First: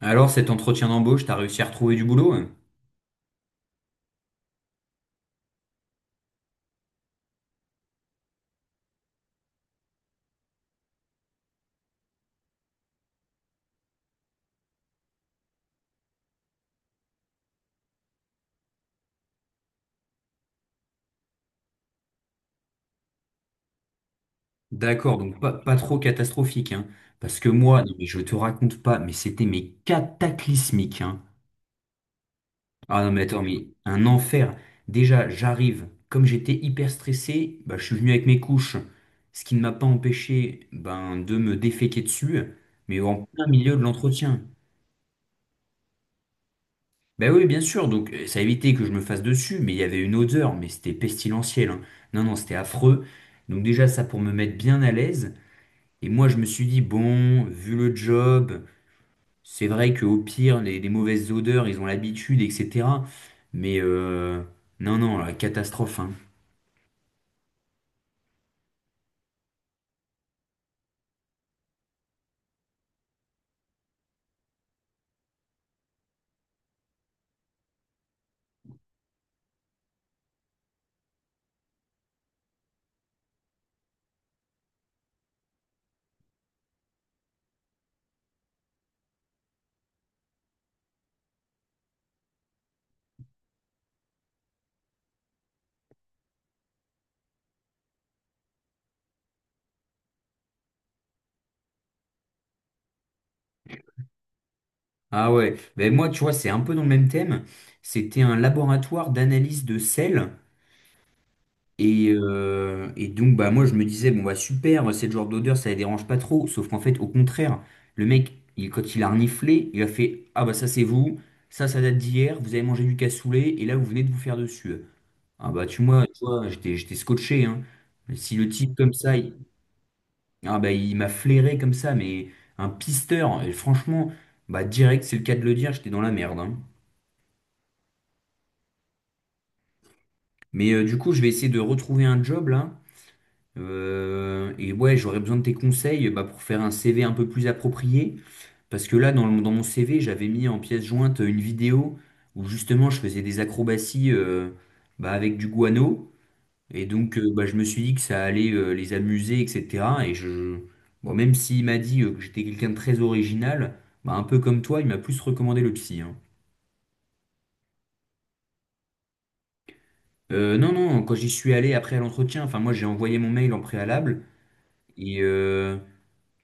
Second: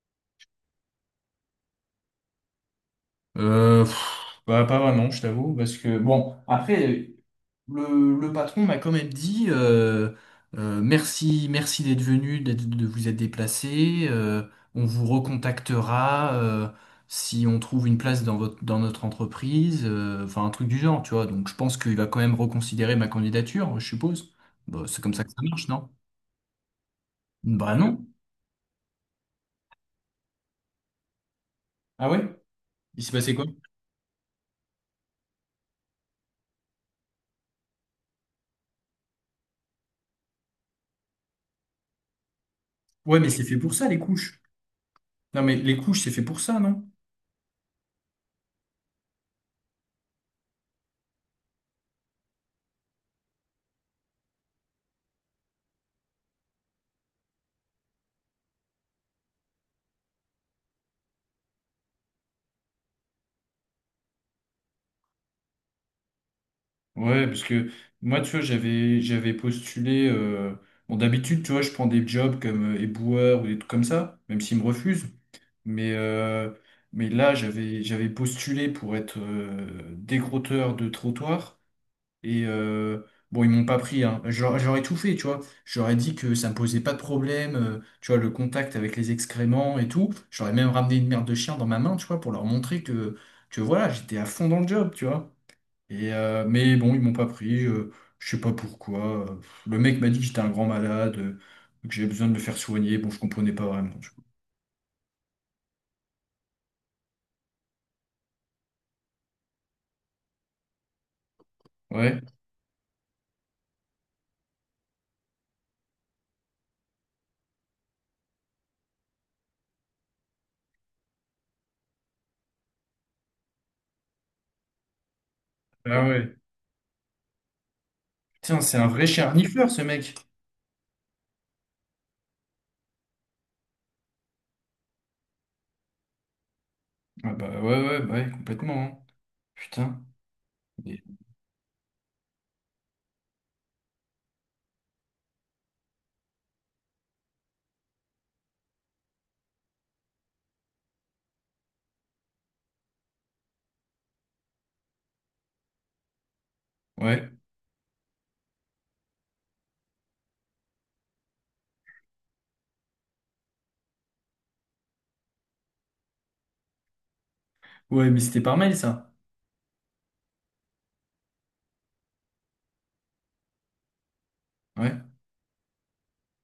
Alors, cet entretien d'embauche, t'as réussi à retrouver du boulot, hein? Pas vraiment, je t'avoue, parce que bon, après, le patron m'a quand même dit merci, merci d'être venu, de vous être déplacé. On vous recontactera si on trouve une place dans dans notre entreprise, enfin un truc du genre, tu vois. Donc je pense qu'il va quand même reconsidérer ma candidature, je suppose. Bah, c'est comme D'accord, ça que donc ça pas, marche, pas non? trop catastrophique, hein. Parce que Bah moi, non, mais non. je te raconte pas, mais c'était mais cataclysmique, hein. Ah ouais? Il Ah s'est non, mais passé attends, quoi? mais un enfer. Déjà, j'arrive, comme j'étais hyper stressé, bah, je suis venu avec mes couches, ce qui ne m'a pas empêché ben, de me déféquer dessus, mais Ouais, en mais c'est plein fait milieu pour de ça, les couches. l'entretien. Non, mais les couches, c'est fait pour ça, non? Ben oui, bien sûr, donc ça évitait que je me fasse dessus, mais il y avait une odeur, mais c'était pestilentiel, hein. Non, non, c'était affreux. Donc déjà, ça pour me mettre bien à l'aise. Et moi, je me suis dit, bon, vu le job, c'est vrai qu'au pire, les mauvaises odeurs, ils ont l'habitude, etc. Mais non, non, la catastrophe, hein. Ouais, parce que moi, tu vois, j'avais postulé. Bon, d'habitude, tu vois, je prends des jobs comme éboueur ou des trucs comme ça, même s'ils me refusent. Mais, euh, mais là, j'avais postulé pour être décrotteur de trottoir. Et euh, bon, ils m'ont pas pris. Hein. J'aurais tout fait, tu vois. J'aurais dit que ça me posait pas de problème, tu vois, le contact avec les excréments et tout. J'aurais même ramené une merde de chien dans ma main, tu vois, pour leur montrer que voilà, j'étais à fond dans le job, tu vois. Mais bon, ils m'ont pas pris, je sais pas pourquoi. Le mec m'a dit que j'étais un grand malade, que j'avais besoin de me faire soigner. Bon, je comprenais pas vraiment. Tu Ah ouais, ben moi, tu vois, c'est un peu dans le même thème. C'était un laboratoire d'analyse de sel. vois. Ouais, Et donc, bah, moi, je me disais, bon, bah, super, cette genre d'odeur, ça les dérange pas trop. Sauf qu'en fait, au contraire, le mec, il, quand il a reniflé, il a fait, ah, bah, ça, c'est vous, ça date d'hier, vous avez mangé du cassoulet, et là, vous venez de vous faire dessus. Ah, bah, ah tu ouais. vois, j'étais scotché, hein. Mais si le Putain, type, c'est un comme vrai ça, il, charnifleur, ce mec. ah, bah, il m'a flairé comme ça, mais un pisteur, et franchement, bah, direct, c'est le cas de le dire, j'étais dans la merde, hein. Ah bah ouais, ouais, bah ouais, complètement. Hein. Putain. Mais du Et- coup, je vais essayer de retrouver un job, là. Et ouais, j'aurais besoin de tes conseils bah, pour faire un CV un peu plus approprié. Parce que là, dans mon CV, j'avais mis en pièce jointe une vidéo où justement je faisais des acrobaties bah, avec du guano. Et donc, Ouais. bah, je me suis dit que ça allait les amuser, etc. Bon, même s'il m'a dit que j'étais quelqu'un de très original, bah, un peu comme toi, il m'a plus recommandé le psy, hein. Ouais, mais c'était par mail, ça. Non, non, quand j'y suis allé après à l'entretien, enfin, moi j'ai envoyé mon mail en préalable. Ouais. Et,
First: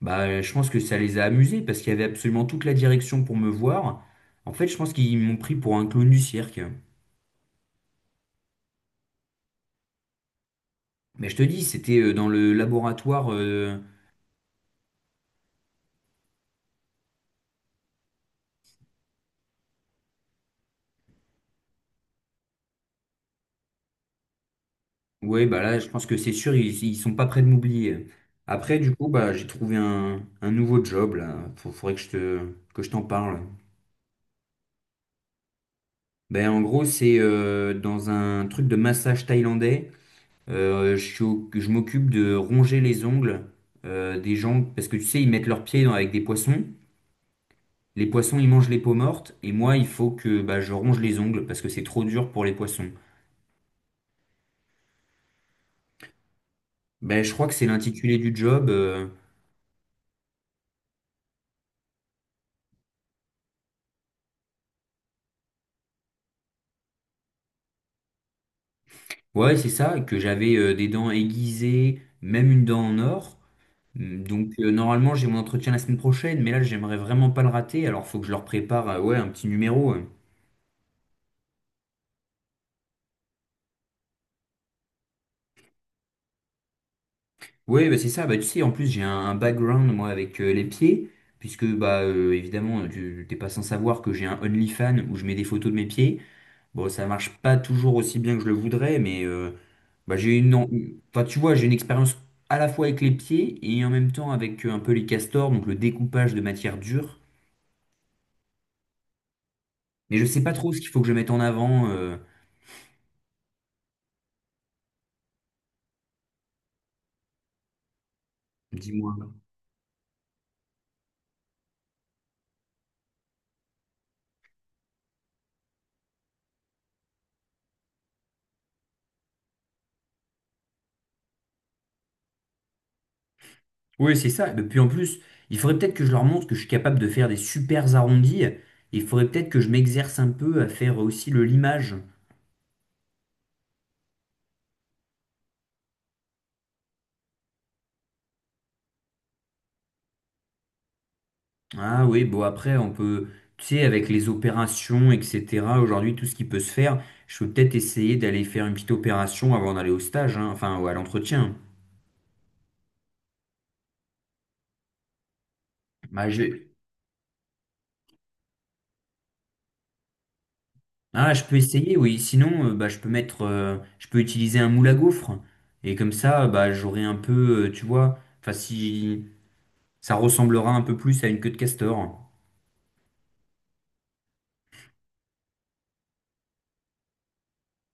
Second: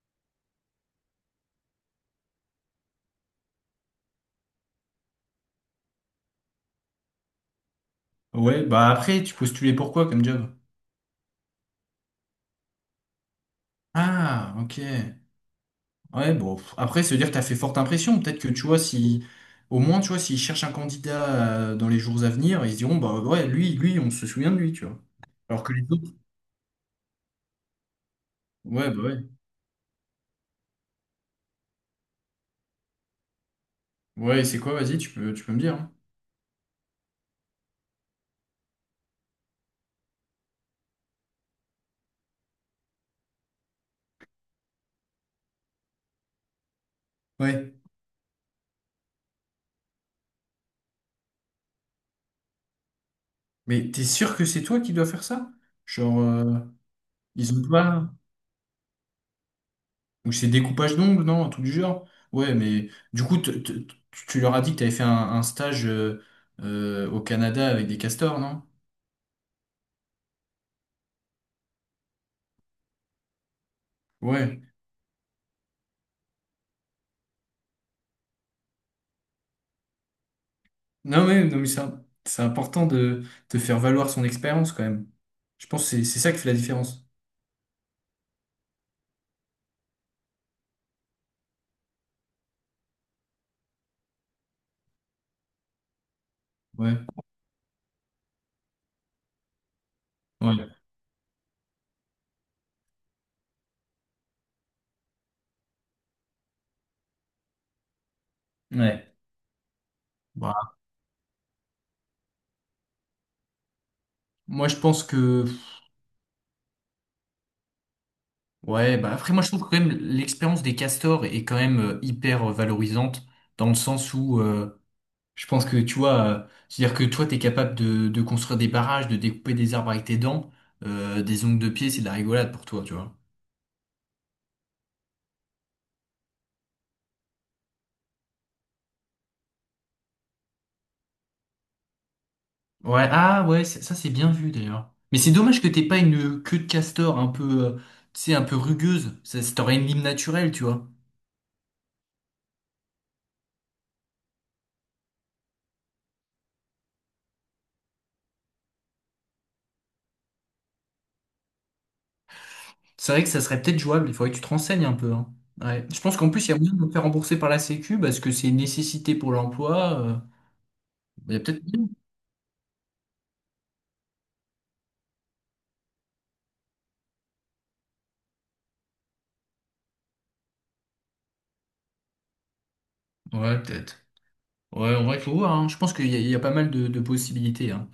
bah, je pense que ça les a amusés parce qu'il y avait absolument toute la direction pour me voir. En fait, je pense qu'ils m'ont pris pour un clown du cirque. Ouais, bah après, tu postulais pour quoi comme job? Mais je te dis, c'était dans le laboratoire. Ah, ok. Ouais, bon, après, se dire que t'as fait forte impression, peut-être que tu vois, si, au moins, tu vois, s'ils cherchent un candidat dans les jours à venir, ils se diront, bah ouais, lui, on se souvient de lui, tu vois. Ouais, bah Alors que là, les je pense autres, que c'est sûr, ils sont pas prêts de m'oublier. Après, ouais, du bah coup, ouais. bah, j'ai trouvé un nouveau job là. Faudrait que je te, que je t'en parle. Ouais, c'est quoi, vas-y, tu peux me dire. Hein. Ben, en gros, c'est dans un truc de massage thaïlandais. Je m'occupe de ronger les ongles des gens parce que tu sais, ils mettent leurs pieds avec des poissons. Ouais. Les poissons, ils mangent les peaux mortes, et moi, il faut que bah, je ronge les ongles parce que c'est trop dur pour les poissons. Mais t'es sûr que c'est toi qui dois faire ça? Genre, Ben, je crois que ils c'est ont pas. l'intitulé du job. Ou c'est découpage d'ongles, non, un truc du genre. Ouais, mais du coup, tu leur as dit que t'avais fait un stage au Canada avec des castors, non? Ouais, c'est ça, que j'avais des dents aiguisées, même une dent en or. Mm. Donc, Ouais. Normalement, j'ai mon entretien la semaine prochaine, mais là, j'aimerais vraiment pas le rater, alors faut que je leur prépare ouais, un petit numéro. Non, mais, non, mais c'est important de faire valoir son expérience quand même. Je pense que c'est ça qui fait la différence. Ouais, bah, c'est ça, bah, tu sais, en plus, j'ai un background, moi, avec les pieds, puisque, bah, évidemment, tu t'es pas sans savoir que j'ai un OnlyFans où je mets des photos de mes pieds. Bon, Ouais, ça marche pas toujours aussi bien que je le voudrais, mais bah, j'ai une, ouais, en- enfin, tu vois, j'ai une expérience à la fois avec les pieds et en même temps avec un peu les castors, donc le découpage de matière dure. ouais. Mais je sais pas trop Bah, ce qu'il faut que je mette en avant. Moi, je pense que. Ouais, bah Dis-moi. après, moi, je trouve que quand même l'expérience des castors est quand même hyper valorisante dans le sens où. Je pense que tu vois, c'est-à-dire que toi, t'es capable de construire des barrages, de découper des arbres avec tes dents, des ongles de pied, c'est de la rigolade pour toi, tu vois. Oui, c'est ça. Et puis en plus, il faudrait peut-être que je leur montre que je suis capable de faire des super arrondis. Il faudrait peut-être que je m'exerce un peu à faire aussi le limage. Ouais, ah ouais, ça c'est bien vu d'ailleurs. Mais c'est dommage que t'aies pas une queue de castor un peu, tu sais, un peu rugueuse. Ça t'aurait une lime naturelle, tu vois. Ah oui, bon après on peut, tu sais, avec les opérations, etc. Aujourd'hui, tout ce qui peut se faire, je peux peut-être essayer d'aller faire une petite opération avant d'aller au stage, hein, enfin ou à l'entretien. C'est vrai que ça serait peut-être jouable, il faudrait que tu te renseignes un peu, hein. Ouais. Je pense Bah, qu'en plus, il y a je... moyen de me faire rembourser par la Sécu parce que c'est une nécessité pour l'emploi. Il Ah, y a je peux peut-être moyen. essayer, oui. Sinon, je peux mettre, je peux utiliser un moule à gaufres. Et comme ça, bah, j'aurai un peu, tu vois, enfin si ça ressemblera un peu plus à une queue de castor. Ouais, peut-être. Ouais, en vrai, il faut voir, hein. Je pense qu'il y a pas mal de possibilités, hein.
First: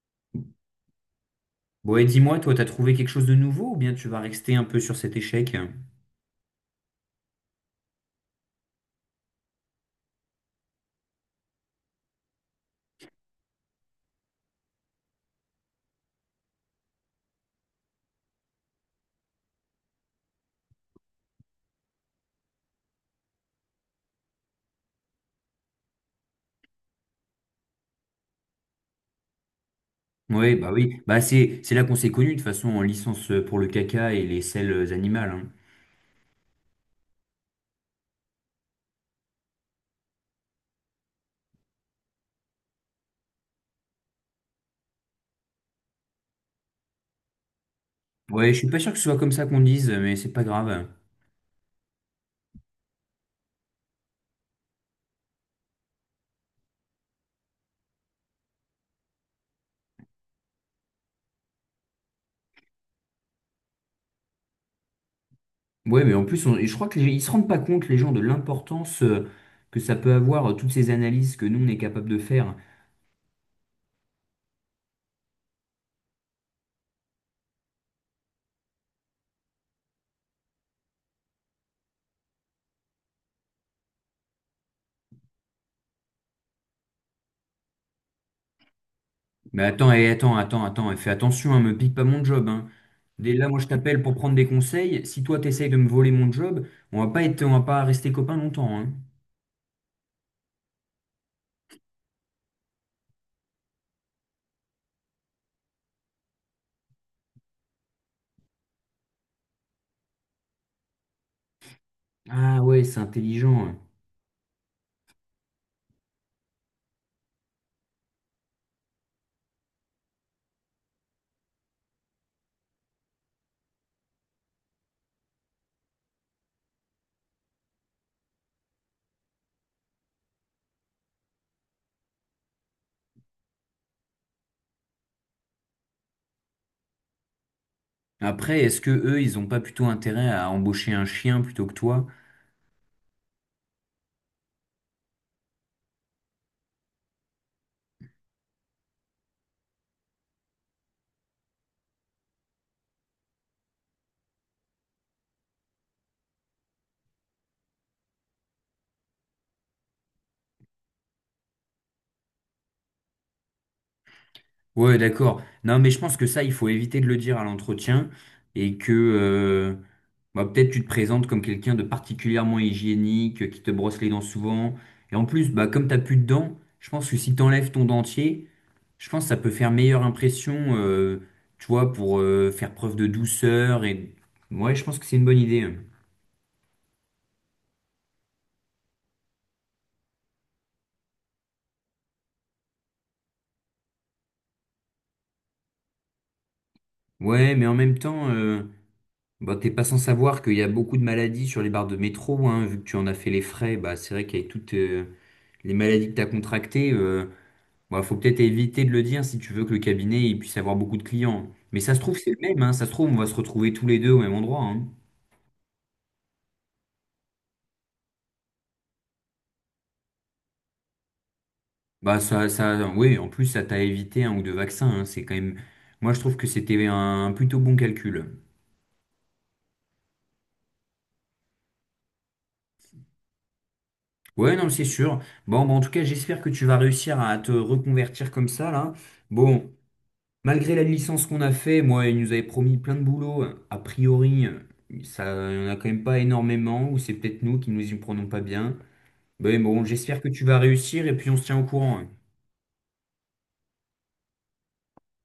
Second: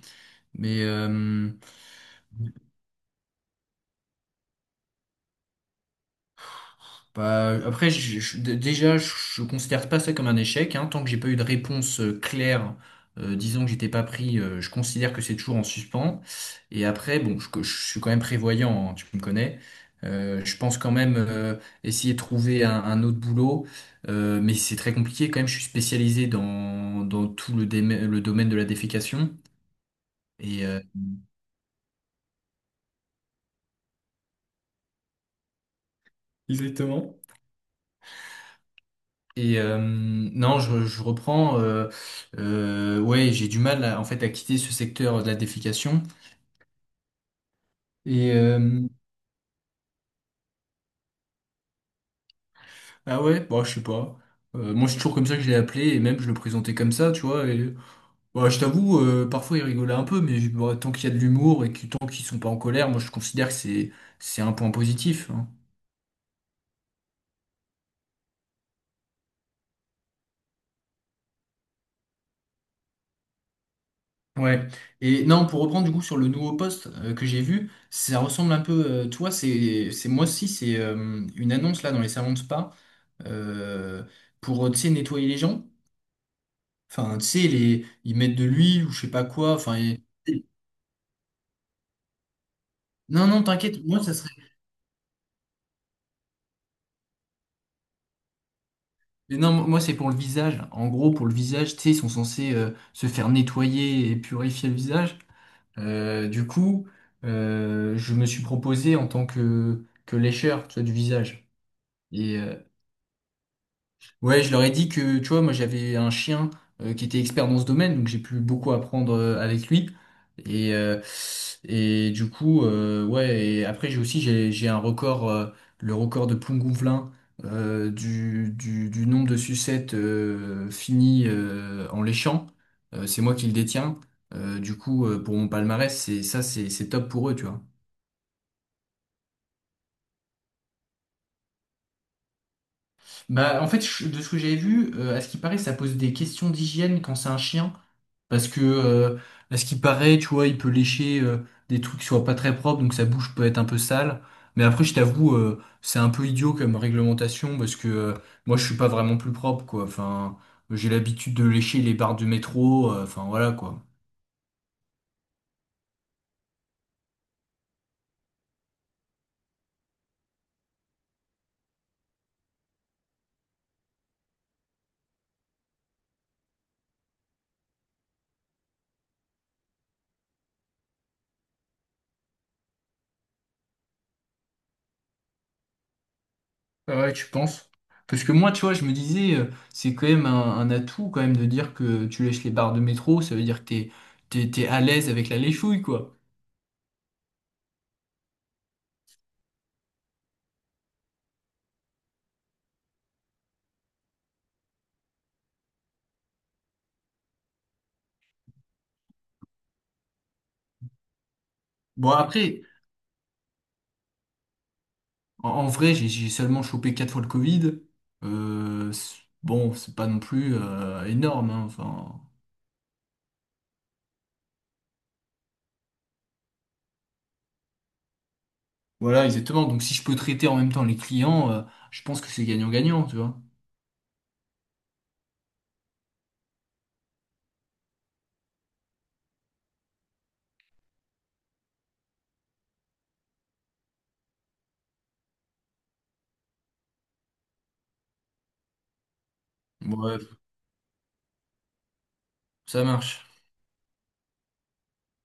Mais, euh, Bon, et dis-moi, toi, t'as trouvé quelque chose de nouveau ou bien tu vas rester un peu sur cet échec? Bah, après, je considère pas ça comme un échec, hein. Tant que j'ai pas eu de réponse claire, disant que j'étais pas pris, je considère que c'est toujours en suspens. Et après, bon, je suis quand même prévoyant, hein, tu me connais. Je pense quand même essayer de trouver un autre boulot, mais c'est très compliqué quand même. Je suis spécialisé dans tout le, le domaine de la défécation. Et, euh, Oui. Bah c'est là qu'on s'est connus de toute façon en licence pour le caca et les selles animales, hein. Exactement. Non, je reprends. Ouais, j'ai du mal à- en fait à quitter ce secteur de la défécation. Et Ouais, je euh, suis pas sûr que ce soit comme ça qu'on dise, mais c'est pas grave. ah ouais, bah je sais pas. Moi, c'est toujours comme ça que je l'ai appelé et même je le présentais comme ça, tu vois. Et bah, je t'avoue, parfois il rigolait un peu, mais bah, tant qu'il y a de l'humour et que tant qu'ils sont pas en colère, moi je considère que c'est un point positif. Hein. Ouais, mais en plus, je crois que ils se rendent pas compte les gens de l'importance que ça peut avoir toutes ces analyses que nous on est capable de faire. Ouais. Et non, pour reprendre du coup sur le nouveau poste que j'ai vu, ça ressemble un peu. Tu vois, c'est moi aussi, c'est une annonce là dans les salons de spa. euh, pour, tu sais, nettoyer les gens. Enfin, tu sais, les, ils mettent de l'huile ou je sais pas quoi. Mais attends, et attends, attends, attends, et fais attention, hein, me pique pas mon job, hein. Non, Dès non, là, moi je t'inquiète, t'appelle moi, pour ça serait... prendre des conseils. Si toi t'essayes de me voler mon job, on va pas être, on va pas rester copains longtemps, hein. Mais non, moi, c'est pour le visage. En gros, pour le visage, tu sais, ils sont censés se faire nettoyer et purifier le visage. Euh, du coup, je me suis proposé en tant que lécheur, tu vois, du visage. Et, euh, Ah ouais, c'est intelligent. Ouais, je leur ai dit que, tu vois, moi j'avais un chien qui était expert dans ce domaine, donc j'ai pu beaucoup apprendre avec lui. Et, euh, et du coup, ouais, et après j'ai un record, le record de Plougonvelin du, du nombre de sucettes finies en léchant. C'est moi qui le détiens. Pour mon palmarès, c'est ça, c'est top pour eux, tu vois. Après, est-ce que eux, ils ont pas plutôt intérêt à embaucher un chien plutôt que toi? Bah, en fait, de ce que j'avais vu, à ce qui paraît, ça pose des questions d'hygiène quand c'est un chien. Parce que, euh, à ce qui paraît, tu vois, il peut lécher des trucs qui soient pas très propres, donc sa bouche peut être un peu sale. Mais après, je t'avoue, c'est un peu idiot comme réglementation, parce que moi, je suis pas vraiment plus propre, quoi. Enfin, j'ai l'habitude de lécher les barres de métro, enfin, voilà, quoi. Ouais, d'accord. Non, mais je pense que ça, il faut éviter de le dire à l'entretien et que bah, peut-être tu te présentes comme quelqu'un de particulièrement hygiénique, qui te brosse les dents souvent. Et en plus, bah, comme t'as plus de dents, je pense que si t'enlèves ton dentier, je pense que ça peut faire meilleure impression, tu vois, pour faire preuve de douceur. Et ouais, je pense que c'est une bonne idée, hein. Ah ouais, tu penses? Parce que moi, tu vois, je me disais, c'est quand même un atout, quand même, de dire que tu lèches les barres de métro, ça veut dire que t'es à l'aise avec la léchouille, quoi. Ouais, mais en même temps, bah t'es pas sans savoir qu'il y a beaucoup de maladies sur les barres de métro, hein, vu que tu en as fait les frais, bah c'est vrai qu'avec toutes les maladies que t'as contractées, bah, faut peut-être éviter de le dire si tu veux que le cabinet il puisse avoir beaucoup de clients. Mais ça se Bon, trouve, c'est le après, même, hein, ça se trouve, on va se retrouver tous les deux au même endroit, hein. en, en vrai, j'ai seulement chopé 4 fois le Covid. Bon, c'est pas non plus énorme. Hein. Bah Enfin, ça, ça, oui, en plus, ça t'a évité un ou deux vaccins, hein, c'est quand même. Moi, je trouve que c'était un plutôt bon calcul. voilà, exactement. Donc si je peux traiter en même temps les clients, je pense que c'est gagnant-gagnant, tu vois. Ouais, non, c'est sûr. Bon, bah, en tout cas, j'espère que tu vas réussir à te reconvertir comme ça, là. Bon, malgré la licence qu'on a fait, moi, ils nous avaient promis plein de boulot. A priori, ça, il y en a quand même pas énormément, ou c'est peut-être nous qui nous y prenons pas bien. Mais bon, Ouais, j'espère que tu vas réussir et puis on se tient au courant, hein. ça marche.